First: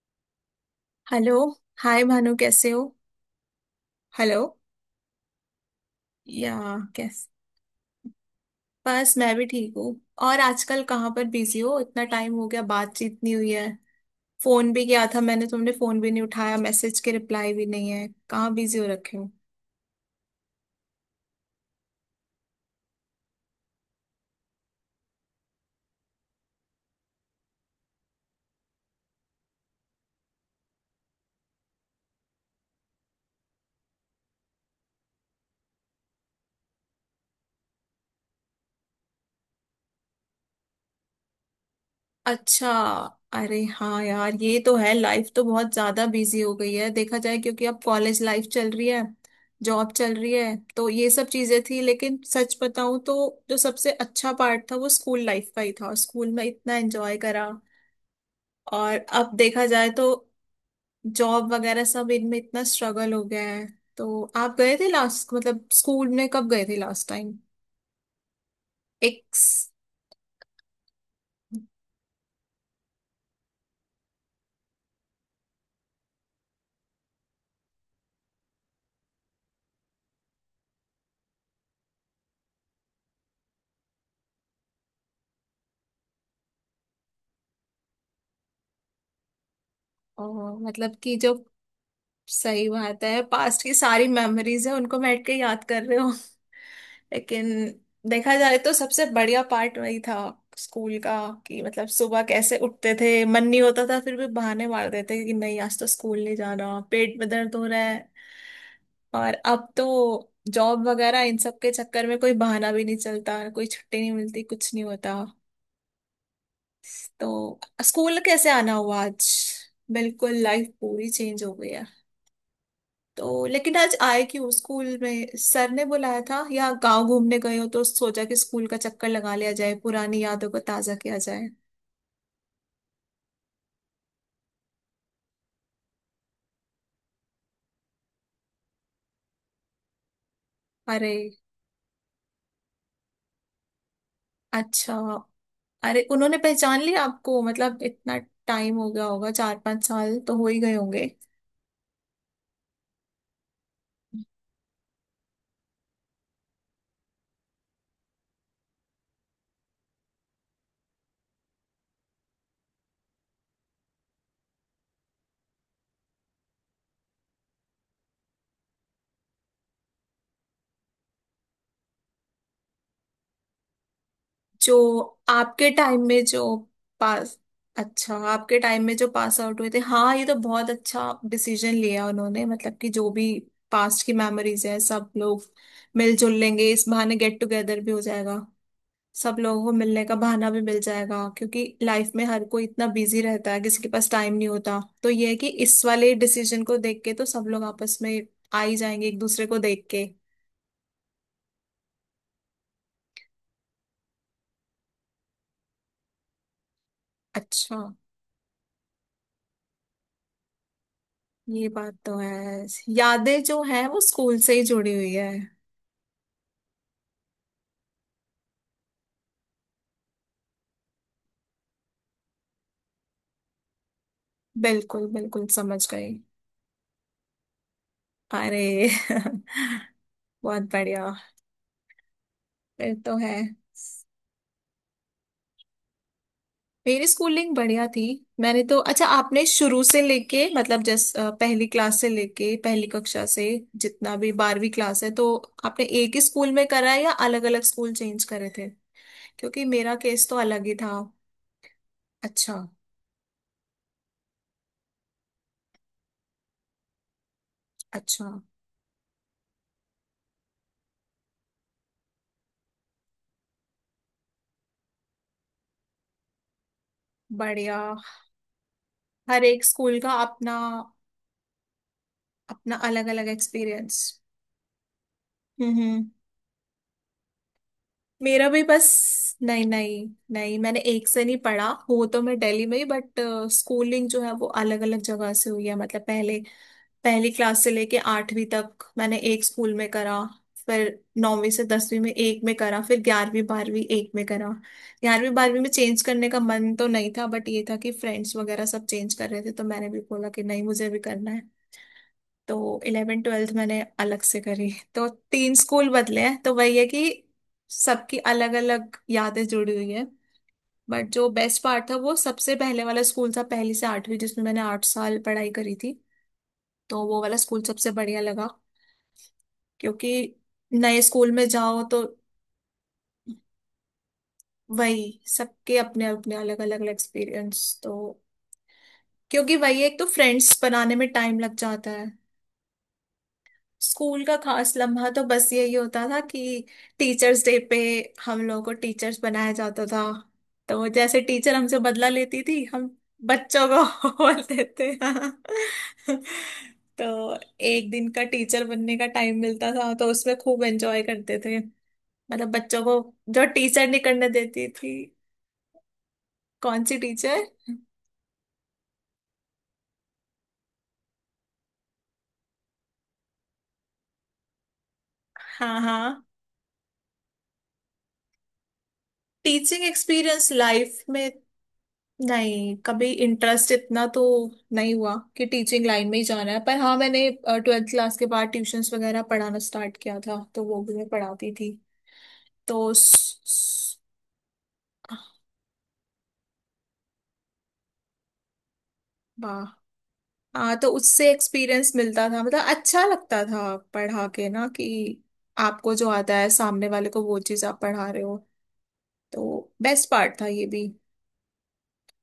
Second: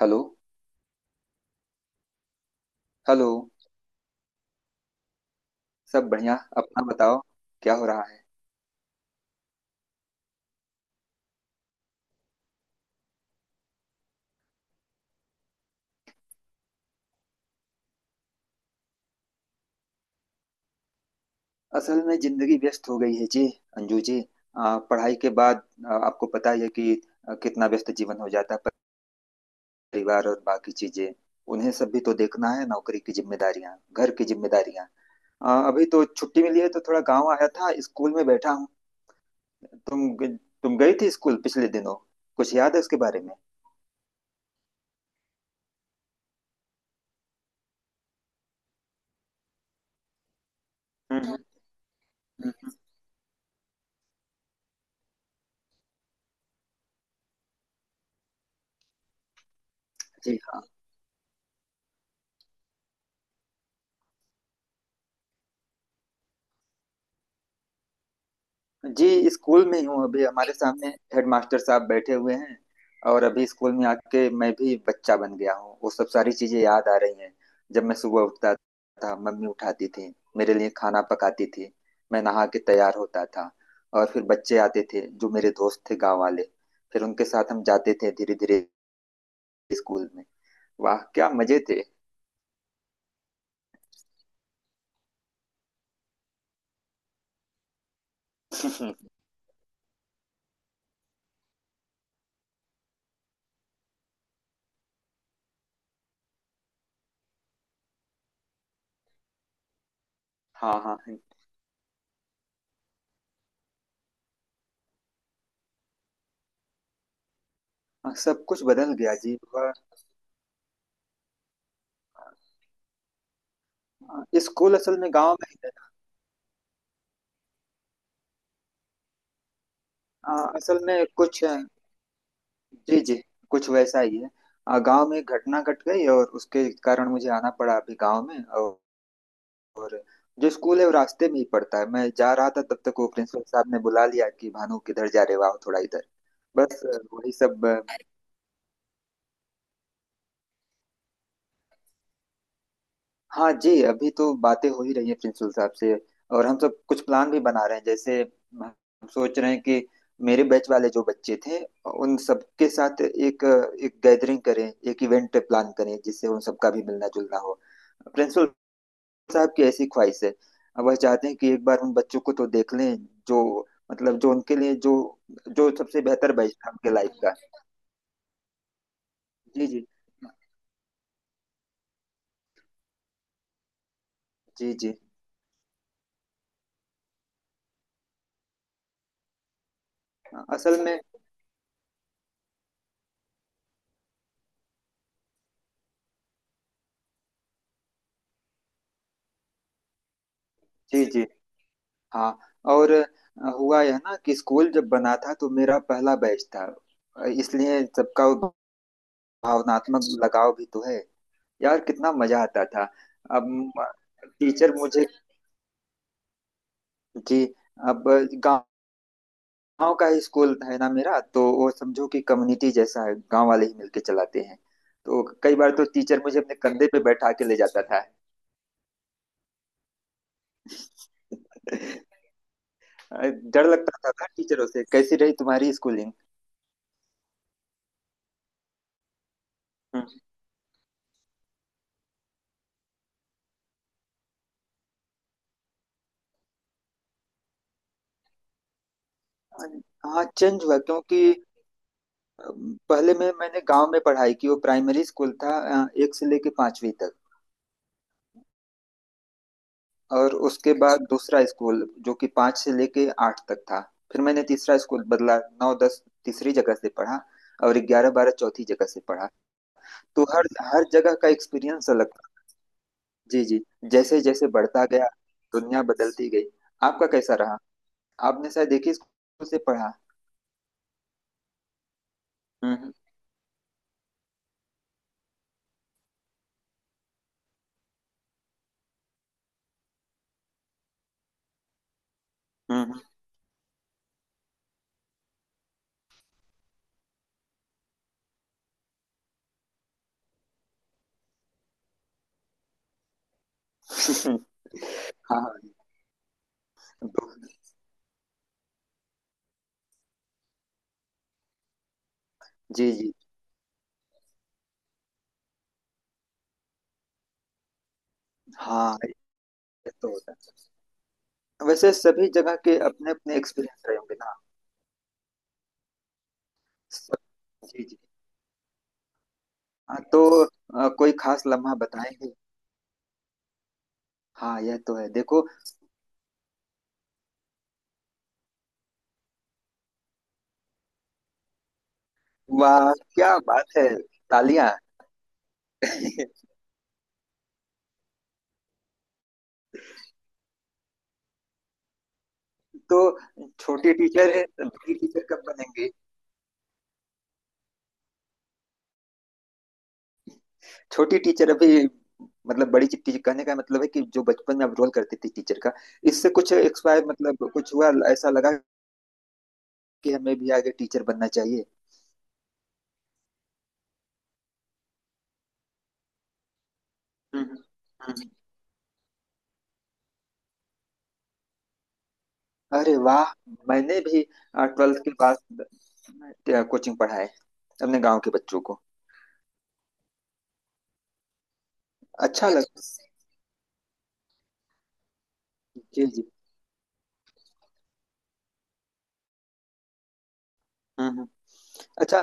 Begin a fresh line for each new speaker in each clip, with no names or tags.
Hello.
Hello. Hi Bhanu, कैसे हो?
Hello.
Hello.
सब बढ़िया,
या।
अपना बताओ।
कैसे?
क्या हो रहा है?
बस मैं भी ठीक हूँ। और आजकल कहाँ पर बिजी हो, इतना टाइम हो गया बातचीत नहीं हुई है। फोन भी किया था मैंने, तुमने फोन भी नहीं उठाया, मैसेज के रिप्लाई भी नहीं है, कहाँ बिजी हो रखे हो?
असल में जिंदगी व्यस्त हो गई है जी। अंजू जी, पढ़ाई के बाद आपको पता ही है कि कितना व्यस्त जीवन हो जाता है। परिवार और बाकी चीजें उन्हें सब भी तो देखना है, नौकरी की जिम्मेदारियां, घर की जिम्मेदारियां। अभी तो छुट्टी मिली है तो थोड़ा गांव आया था, स्कूल में बैठा हूँ। तुम तुम गई थी स्कूल पिछले दिनों? कुछ
अच्छा।
याद है उसके बारे में?
अरे हाँ यार, ये तो है, लाइफ तो बहुत ज्यादा बिजी हो गई है, देखा जाए, क्योंकि अब कॉलेज लाइफ चल रही है, जॉब चल रही है, तो ये
हम्म।
सब
हम्म।
चीजें थी, लेकिन सच
हम्म।
बताऊं तो जो सबसे अच्छा पार्ट था वो स्कूल लाइफ का ही था, स्कूल में इतना एंजॉय करा। और अब देखा जाए तो
जी हाँ।
जॉब वगैरह सब इनमें इतना स्ट्रगल हो गया है। तो आप गए थे लास्ट, मतलब स्कूल में कब गए थे लास्ट टाइम?
जी,
एक
स्कूल
स-
में ही हूँ। अभी हमारे सामने हेडमास्टर साहब बैठे हुए हैं। और अभी स्कूल में आके मैं भी बच्चा बन गया हूँ, वो सब सारी चीजें याद आ रही हैं। जब मैं सुबह उठता था, मम्मी उठाती थी, मेरे लिए खाना पकाती थी। मैं नहा के तैयार होता था और फिर बच्चे आते थे जो मेरे दोस्त थे, गांव वाले। फिर उनके साथ हम जाते थे, धीरे धीरे स्कूल में।
मतलब
वाह
कि
क्या
जो
मजे थे।
सही बात है, पास्ट की सारी मेमोरीज है, उनको बैठ के याद कर रहे हो। लेकिन देखा जाए तो सबसे बढ़िया पार्ट वही था, स्कूल का। कि मतलब सुबह कैसे उठते थे, मन नहीं होता था, फिर भी बहाने मार देते कि नहीं आज तो स्कूल नहीं जाना, पेट में दर्द हो रहा है। और अब तो
हाँ
जॉब
हाँ।
वगैरह इन सब के चक्कर में कोई बहाना भी नहीं चलता, कोई छुट्टी नहीं मिलती, कुछ नहीं होता। तो
हाँ,
स्कूल
सब
कैसे
कुछ
आना
बदल
हुआ
गया
आज?
जी।
बिल्कुल, लाइफ पूरी चेंज हो गई है। तो लेकिन आज आए क्यों,
स्कूल
स्कूल
असल में
में
गांव में ही
सर
है।
ने बुलाया था या गांव घूमने गए हो तो सोचा कि स्कूल का चक्कर लगा लिया जाए, पुरानी यादों
हाँ,
को
असल
ताजा
में
किया
कुछ,
जाए?
जी जी, कुछ वैसा ही है। गांव में एक घटना घट गई और उसके कारण मुझे आना पड़ा अभी गांव में, और जो स्कूल है वो
अरे,
रास्ते में ही पड़ता है। मैं जा रहा था तब तक वो प्रिंसिपल साहब ने बुला लिया कि भानु
अच्छा।
किधर जा रहे हो, आओ थोड़ा
अरे,
इधर।
उन्होंने पहचान
बस
लिया
वही
आपको,
सब।
मतलब इतना टाइम हो गया होगा, 4-5 साल तो हो ही गए होंगे।
हाँ जी, अभी तो बातें हो ही रही है प्रिंसिपल साहब से। और हम सब कुछ प्लान भी बना रहे हैं। जैसे हम सोच रहे हैं कि मेरे बैच वाले जो बच्चे थे, उन सबके साथ एक एक गैदरिंग करें, एक इवेंट प्लान करें जिससे उन सबका भी मिलना जुलना हो। प्रिंसिपल साहब की ऐसी ख्वाहिश है। अब वह चाहते हैं कि एक बार उन बच्चों को तो देख लें, जो जो उनके लिए
जो
जो
आपके
जो सबसे
टाइम में
बेहतर
जो
बैठा उनके लाइफ का।
पास, अच्छा, आपके टाइम में जो पास आउट
जी
हुए थे,
जी।
हाँ, ये तो बहुत अच्छा डिसीजन लिया उन्होंने, मतलब कि जो भी पास्ट की मेमोरीज
जी
है,
जी।
सब लोग मिलजुल लेंगे, इस बहाने गेट टुगेदर भी हो जाएगा। सब लोगों को मिलने का बहाना भी मिल
असल में,
जाएगा, क्योंकि लाइफ में हर कोई इतना बिजी रहता है, किसी के पास टाइम नहीं होता, तो ये है कि इस वाले डिसीजन को देख के तो सब लोग आपस में आ ही जाएंगे एक दूसरे को देख के।
जी जी, हाँ। और हुआ यह ना कि स्कूल जब बना था तो मेरा पहला बैच था।
अच्छा।
इसलिए सबका वो भावनात्मक लगाव भी तो है।
ये
यार
बात
कितना
तो
मजा आता
है।
था।
यादें जो
अब
है वो स्कूल से ही
टीचर
जुड़ी
मुझे।
हुई है।
जी। अब, गांव गांव का ही स्कूल है ना मेरा, तो वो समझो कि कम्युनिटी जैसा है, गांव वाले ही मिलके चलाते हैं।
बिल्कुल
तो
बिल्कुल,
कई बार
समझ
तो
गई।
टीचर मुझे अपने कंधे पे बैठा के ले जाता था।
अरे बहुत बढ़िया। फिर तो है।
डर लगता था ना टीचरों से। कैसी रही तुम्हारी स्कूलिंग?
मेरी स्कूलिंग बढ़िया थी। मैंने तो, अच्छा, आपने शुरू से
हम्म।
लेके मतलब पहली क्लास से लेके पहली कक्षा से जितना भी 12वीं क्लास है, तो आपने एक ही स्कूल में करा है या अलग अलग स्कूल चेंज करे थे? क्योंकि मेरा
हाँ,
केस तो
चेंज
अलग ही
हुआ
था।
क्योंकि
अच्छा।
पहले में मैंने गांव में पढ़ाई की, वो प्राइमरी स्कूल था। एक से लेके पांचवी तक।
अच्छा।
और उसके बाद दूसरा स्कूल जो कि पाँच से लेके आठ तक था। फिर मैंने तीसरा स्कूल बदला, नौ 10 तीसरी जगह से पढ़ा।
बढ़िया।
और 11 12 चौथी जगह से पढ़ा।
हर एक स्कूल का
तो हर
अपना
हर जगह का एक्सपीरियंस अलग था।
अपना अलग अलग
जी जी।
एक्सपीरियंस।
जैसे जैसे बढ़ता गया, दुनिया
हम्म।
बदलती गई। आपका कैसा रहा?
मेरा
आपने
भी
शायद
बस।
एक ही स्कूल से
नहीं
पढ़ा।
नहीं नहीं, मैंने एक से नहीं पढ़ा, हो तो मैं दिल्ली में ही,
हम्म
बट स्कूलिंग जो है वो अलग अलग जगह से हुई है, मतलब पहले पहली क्लास से लेके 8वीं तक मैंने एक स्कूल में करा। फिर नौवीं से 10वीं में एक में करा, फिर
हम्म
11वीं 12वीं एक में करा। 11वीं 12वीं में चेंज करने का मन तो नहीं था, बट ये था कि फ्रेंड्स वगैरह सब चेंज कर रहे थे, तो मैंने भी बोला कि नहीं मुझे भी करना है। तो इलेवेंथ ट्वेल्थ मैंने अलग
हम्म।
से करी। तो
हाँ हाँ।
तीन स्कूल बदले हैं, तो वही है कि सबकी अलग अलग यादें जुड़ी हुई है। बट जो बेस्ट पार्ट था वो सबसे पहले
जी
वाला
जी।
स्कूल था, पहली से 8वीं जिसमें मैंने 8 साल पढ़ाई करी थी। तो वो वाला स्कूल सबसे बढ़िया लगा।
हाँ, ये तो होता
क्योंकि
है।
नए स्कूल में जाओ
वैसे
तो
सभी जगह के अपने अपने एक्सपीरियंस रहे होंगे ना।
वही, सबके अपने अपने अलग अलग
सब।
एक्सपीरियंस
जी
तो।
जी।
क्योंकि वही, एक
हाँ,
तो
तो
फ्रेंड्स बनाने में
कोई
टाइम
खास
लग
लम्हा
जाता है।
बताएंगे?
स्कूल का
हाँ
खास
यह तो
लम्हा
है,
तो
देखो।
बस यही होता था कि टीचर्स डे पे हम लोगों को टीचर्स बनाया जाता था। तो वो जैसे टीचर हमसे बदला लेती थी, हम
वाह क्या
बच्चों
बात है।
को बोल
तालियां।
देते हाँ। तो एक दिन का टीचर बनने का टाइम मिलता था, तो उसमें खूब एंजॉय करते थे, मतलब बच्चों
तो
को जो टीचर
छोटी
नहीं करने
टीचर है,
देती थी।
बड़ी टीचर कब बनेंगी?
कौन सी टीचर।
छोटी टीचर अभी, मतलब बड़ी टीचर कहने का मतलब है कि जो बचपन में आप रोल करती थी टीचर का,
हाँ हाँ।
इससे कुछ एक्सपायर, मतलब कुछ हुआ ऐसा लगा
टीचिंग
कि हमें
एक्सपीरियंस
भी आगे
लाइफ
टीचर बनना
में।
चाहिए?
नहीं कभी इंटरेस्ट इतना तो नहीं हुआ कि टीचिंग लाइन में ही जाना है, पर हाँ मैंने
हम्म
ट्वेल्थ क्लास के
हम्म।
बाद ट्यूशंस वगैरह पढ़ाना स्टार्ट किया था, तो वो भी मैं पढ़ाती थी। तो
अरे वाह, मैंने भी 12th के बाद कोचिंग पढ़ाए अपने गांव के बच्चों को।
वाह हाँ, तो उससे एक्सपीरियंस मिलता था,
अच्छा
मतलब
लगा।
अच्छा लगता था पढ़ा के, ना कि आपको
जी
जो
जी।
आता है सामने वाले को वो चीज़ आप पढ़ा रहे हो। तो बेस्ट पार्ट था ये भी।
हम्म हम्म। अच्छा,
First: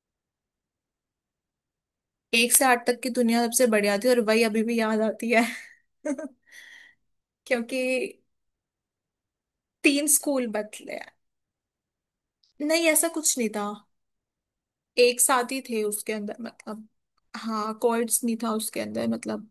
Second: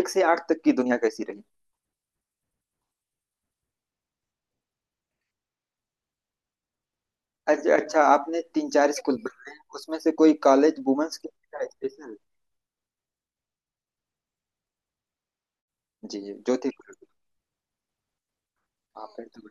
एक से आठ तक की दुनिया कैसी रही?
1 से 8 तक की दुनिया सबसे बढ़िया थी, और वही अभी भी याद आती है।
अच्छा
क्योंकि
अच्छा, आपने तीन चार स्कूल बनाए उसमें
तीन
से कोई
स्कूल
कॉलेज
बदले।
वुमेन्स के लिए था स्पेशल?
नहीं ऐसा कुछ नहीं था, एक साथ ही थे उसके
जी जी
अंदर
जो थे।
मतलब। हाँ कॉर्ड्स नहीं था उसके अंदर
आप।
मतलब।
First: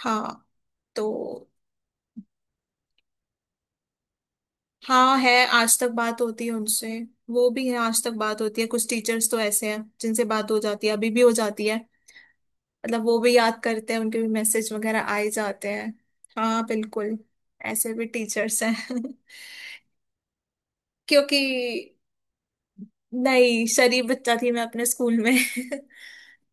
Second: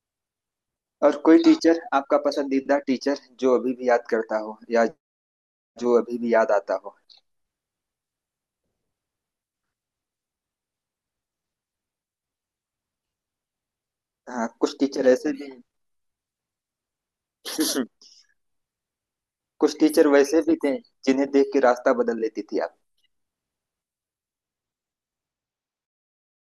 हाँ। तो
और कोई टीचर, आपका पसंदीदा टीचर जो अभी भी याद करता हो, या
हाँ है, आज तक
जो अभी
बात
भी
होती
याद
है
आता
उनसे।
हो?
वो भी है, आज तक बात होती है, कुछ टीचर्स तो ऐसे हैं जिनसे बात हो जाती है अभी भी हो जाती है, मतलब वो भी याद करते हैं, उनके भी
हाँ,
मैसेज
कुछ
वगैरह
टीचर
आए
ऐसे भी
जाते हैं। हाँ बिल्कुल।
हैं।
ऐसे भी टीचर्स हैं।
कुछ टीचर वैसे भी थे जिन्हें
क्योंकि
देख के रास्ता बदल लेती थी आप।
नहीं, शरीफ बच्चा थी मैं अपने स्कूल में।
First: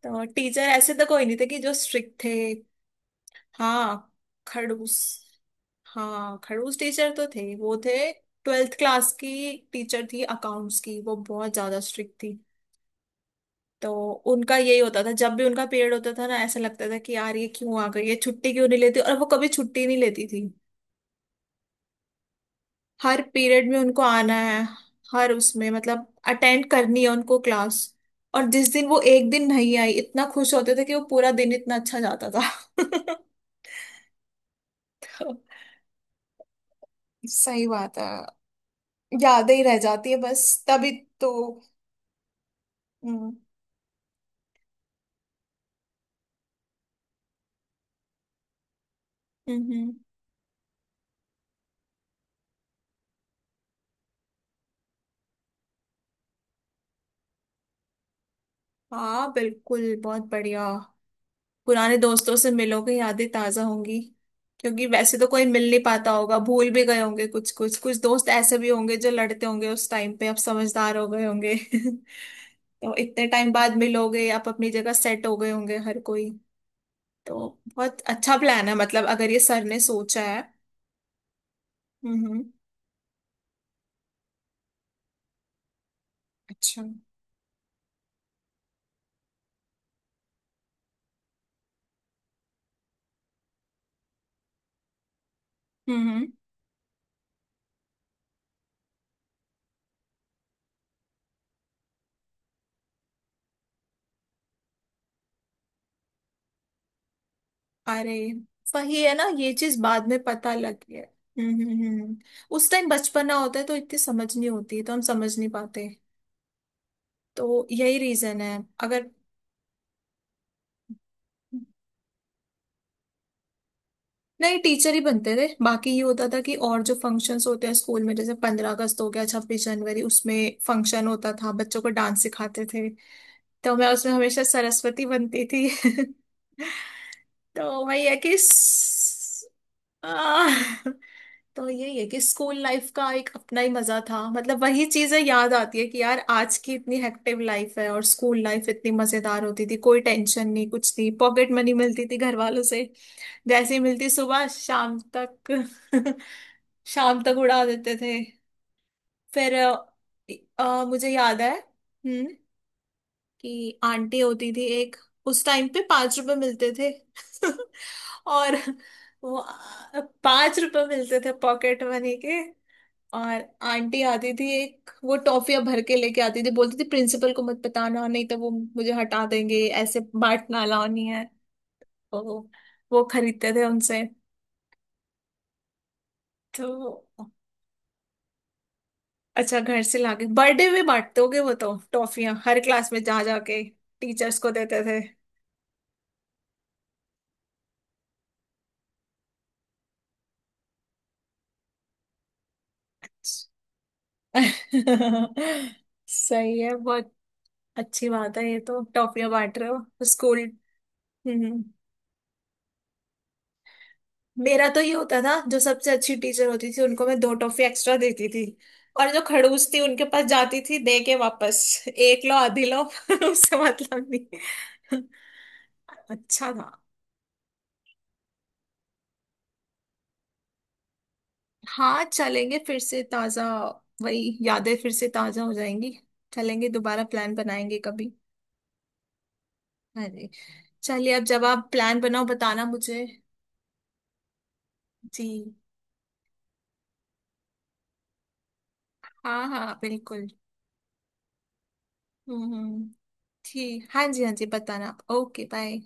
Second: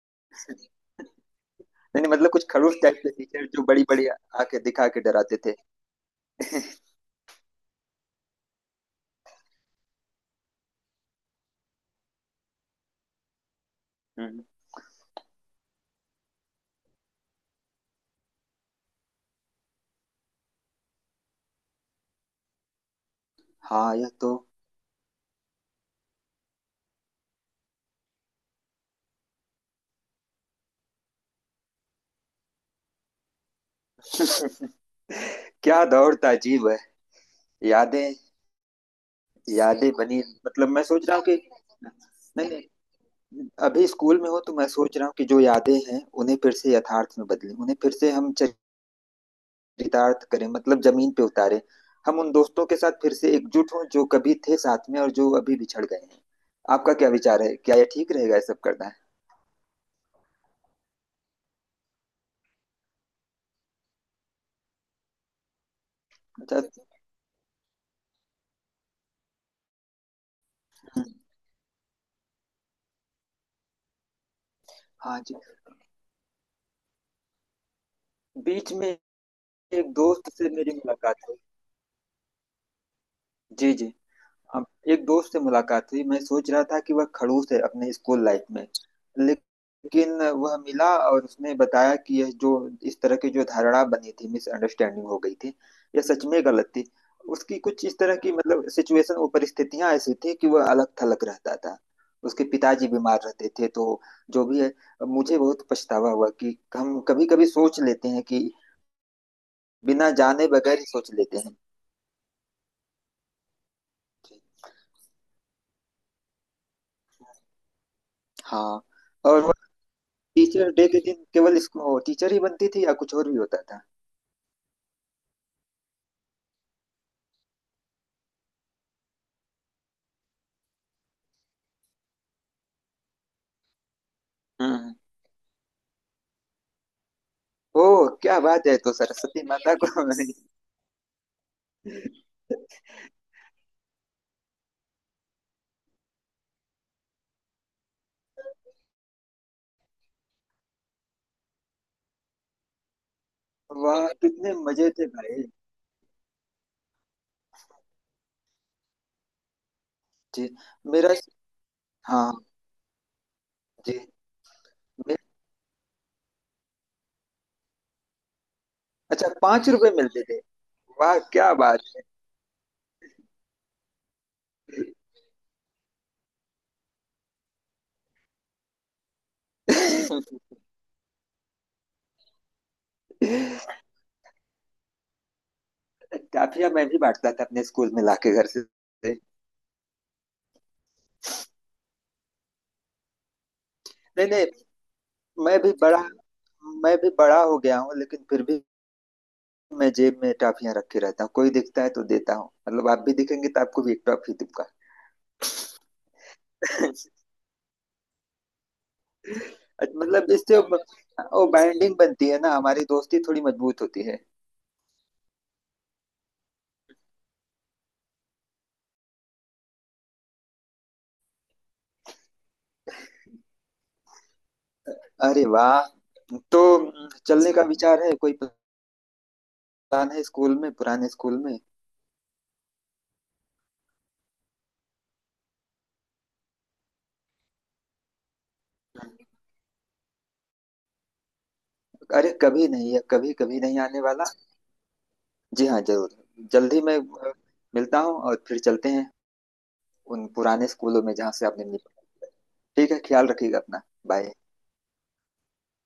तो टीचर ऐसे तो कोई नहीं थे कि जो
नहीं नहीं,
स्ट्रिक्ट
मतलब
थे।
कुछ खड़ूस टाइप के टीचर जो बड़ी बड़ी
हाँ
आके दिखा
खड़ूस।
के डराते थे।
हाँ खड़ूस टीचर तो थे वो थे। ट्वेल्थ क्लास की टीचर थी अकाउंट्स की, वो बहुत ज्यादा स्ट्रिक्ट थी। तो
हम्म।
उनका यही होता था, जब भी उनका पीरियड होता था ना, ऐसा लगता था कि यार ये क्यों आ गई है, छुट्टी क्यों नहीं लेती, और वो कभी छुट्टी नहीं लेती थी। हर पीरियड में
हाँ
उनको
यह
आना
तो।
है, हर उसमें मतलब अटेंड करनी है उनको क्लास। और जिस दिन वो एक दिन नहीं आई, इतना खुश होते थे कि वो पूरा दिन इतना अच्छा जाता था।
क्या दौर था, अजीब है।
सही बात है।
यादें।
यादें ही रह
यादें
जाती है
बनी।
बस
मतलब मैं
तभी
सोच रहा हूँ
तो।
कि, नहीं नहीं,
हम्म,
अभी स्कूल में हो तो मैं सोच रहा हूँ कि जो यादें हैं उन्हें फिर से यथार्थ में बदलें, उन्हें फिर से हम
हम्म।
चरितार्थ करें, मतलब जमीन पे उतारें। हम उन दोस्तों के साथ फिर से एकजुट हों जो कभी थे साथ में और जो अभी बिछड़ गए हैं। आपका क्या विचार है? क्या यह ठीक रहेगा, ये सब करना है?
हाँ बिल्कुल, बहुत बढ़िया। पुराने दोस्तों से मिलोगे, यादें ताजा होंगी, क्योंकि वैसे तो कोई मिल नहीं पाता होगा, भूल
अच्छा।
भी गए होंगे, कुछ कुछ कुछ दोस्त ऐसे भी होंगे जो लड़ते होंगे उस टाइम पे, अब समझदार हो गए होंगे, तो इतने टाइम बाद मिलोगे आप, अपनी जगह
हाँ
सेट
जी।
हो गए होंगे हर कोई। तो बहुत अच्छा प्लान
बीच
है,
में
मतलब अगर ये सर ने
एक
सोचा
दोस्त
है।
से मेरी मुलाकात हुई।
हम्म।
जी जी। अब, एक दोस्त से मुलाकात हुई, मैं सोच रहा था
अच्छा।
कि वह खड़ूस है अपने स्कूल लाइफ में। लेकिन वह मिला और उसने बताया कि यह जो, इस तरह की जो धारणा बनी थी, मिसअंडरस्टैंडिंग हो गई थी। यह सच
हम्म।
में गलत थी। उसकी कुछ इस तरह की, मतलब सिचुएशन, वो परिस्थितियां ऐसी थी कि वह अलग थलग रहता था। उसके पिताजी बीमार रहते थे, तो जो भी है, मुझे बहुत पछतावा हुआ कि हम कभी कभी सोच लेते
अरे,
हैं कि
वही है ना, ये चीज बाद
बिना
में
जाने
पता
बगैर ही
लगी है।
सोच लेते हैं।
हम्म। उस टाइम बचपना होता है, तो इतनी समझ नहीं होती, तो हम समझ नहीं पाते। तो यही रीजन है,
हाँ।
अगर।
और टीचर डे के दिन केवल इसको टीचर ही बनती थी या कुछ और भी होता था?
नहीं, टीचर ही बनते थे, बाकी ये होता था कि और जो फंक्शंस होते हैं स्कूल में, जैसे 15 अगस्त हो गया, 26 जनवरी, उसमें फंक्शन होता था, बच्चों को डांस सिखाते थे। तो मैं उसमें हमेशा
हम्म।
सरस्वती बनती थी। तो वही
ओह
है कि
क्या बात है, तो सरस्वती माता को।
आह, तो यही है कि स्कूल लाइफ का एक अपना ही मजा था, मतलब वही चीजें याद आती है कि यार आज की इतनी हेक्टिव लाइफ है, और स्कूल लाइफ इतनी मजेदार होती थी, कोई टेंशन नहीं, कुछ नहीं, पॉकेट मनी मिलती थी घर वालों से, जैसे ही
वाह
मिलती सुबह
कितने मजे
शाम
थे भाई।
तक। शाम तक उड़ा देते थे। फिर
जी।
मुझे
मेरा।
याद है,
हाँ
कि
जी।
आंटी होती थी एक।
मे-
उस टाइम पे 5 रुपए मिलते थे। और
अच्छा,
वो
5 रुपए मिलते थे?
5 रुपए
वाह
मिलते थे
क्या बात।
पॉकेट मनी के। और आंटी आती थी एक, वो टॉफियां भर के लेके आती थी, बोलती थी प्रिंसिपल को मत बताना नहीं तो वो मुझे हटा देंगे, ऐसे बांटना अलाउ नहीं है। तो वो खरीदते थे उनसे।
काफिया मैं भी
तो
बांटता था अपने स्कूल में लाके घर से। नहीं
अच्छा, घर से लाके बर्थडे में बांटते होगे वो तो, टॉफियां हर क्लास में जा जाके टीचर्स
नहीं,
को देते थे।
मैं भी बड़ा मैं भी बड़ा हो गया हूँ लेकिन फिर भी मैं जेब में टॉफियां रखे रहता हूँ, कोई दिखता है तो देता हूँ। मतलब आप भी दिखेंगे तो आपको भी एक टॉफी दूंगा।
सही है, बहुत अच्छी बात है ये तो, टॉफियां बांट रहे हो
अच्छा, मतलब
स्कूल।
इससे वो
हम्म।
बाइंडिंग बनती है ना, हमारी दोस्ती थोड़ी मजबूत होती है।
मेरा तो ये होता था, जो सबसे अच्छी टीचर होती थी उनको मैं दो टॉफी एक्स्ट्रा देती थी, और जो खड़ूस थी उनके पास जाती थी दे के वापस, एक लो आधी लो। उससे मतलब नहीं।
अरे वाह।
अच्छा
तो
था।
चलने का विचार है? कोई प्लान है स्कूल में, पुराने स्कूल में?
हाँ चलेंगे, फिर से ताजा, वही यादें फिर से ताजा हो जाएंगी। चलेंगे दोबारा, प्लान बनाएंगे कभी। अरे चलिए, अब जब आप प्लान बनाओ
अरे,
बताना
कभी नहीं है,
मुझे।
कभी कभी नहीं आने वाला।
जी
जी हाँ, जरूर। जल्दी मैं मिलता हूँ और फिर चलते हैं
हाँ, हाँ
उन
बिल्कुल।
पुराने स्कूलों में जहाँ से आपने
हम्म हम्म,
ठीक है, ख्याल रखिएगा अपना।
ठीक, हाँ जी हाँ
बाय।
जी, बताना आप। Okay bye.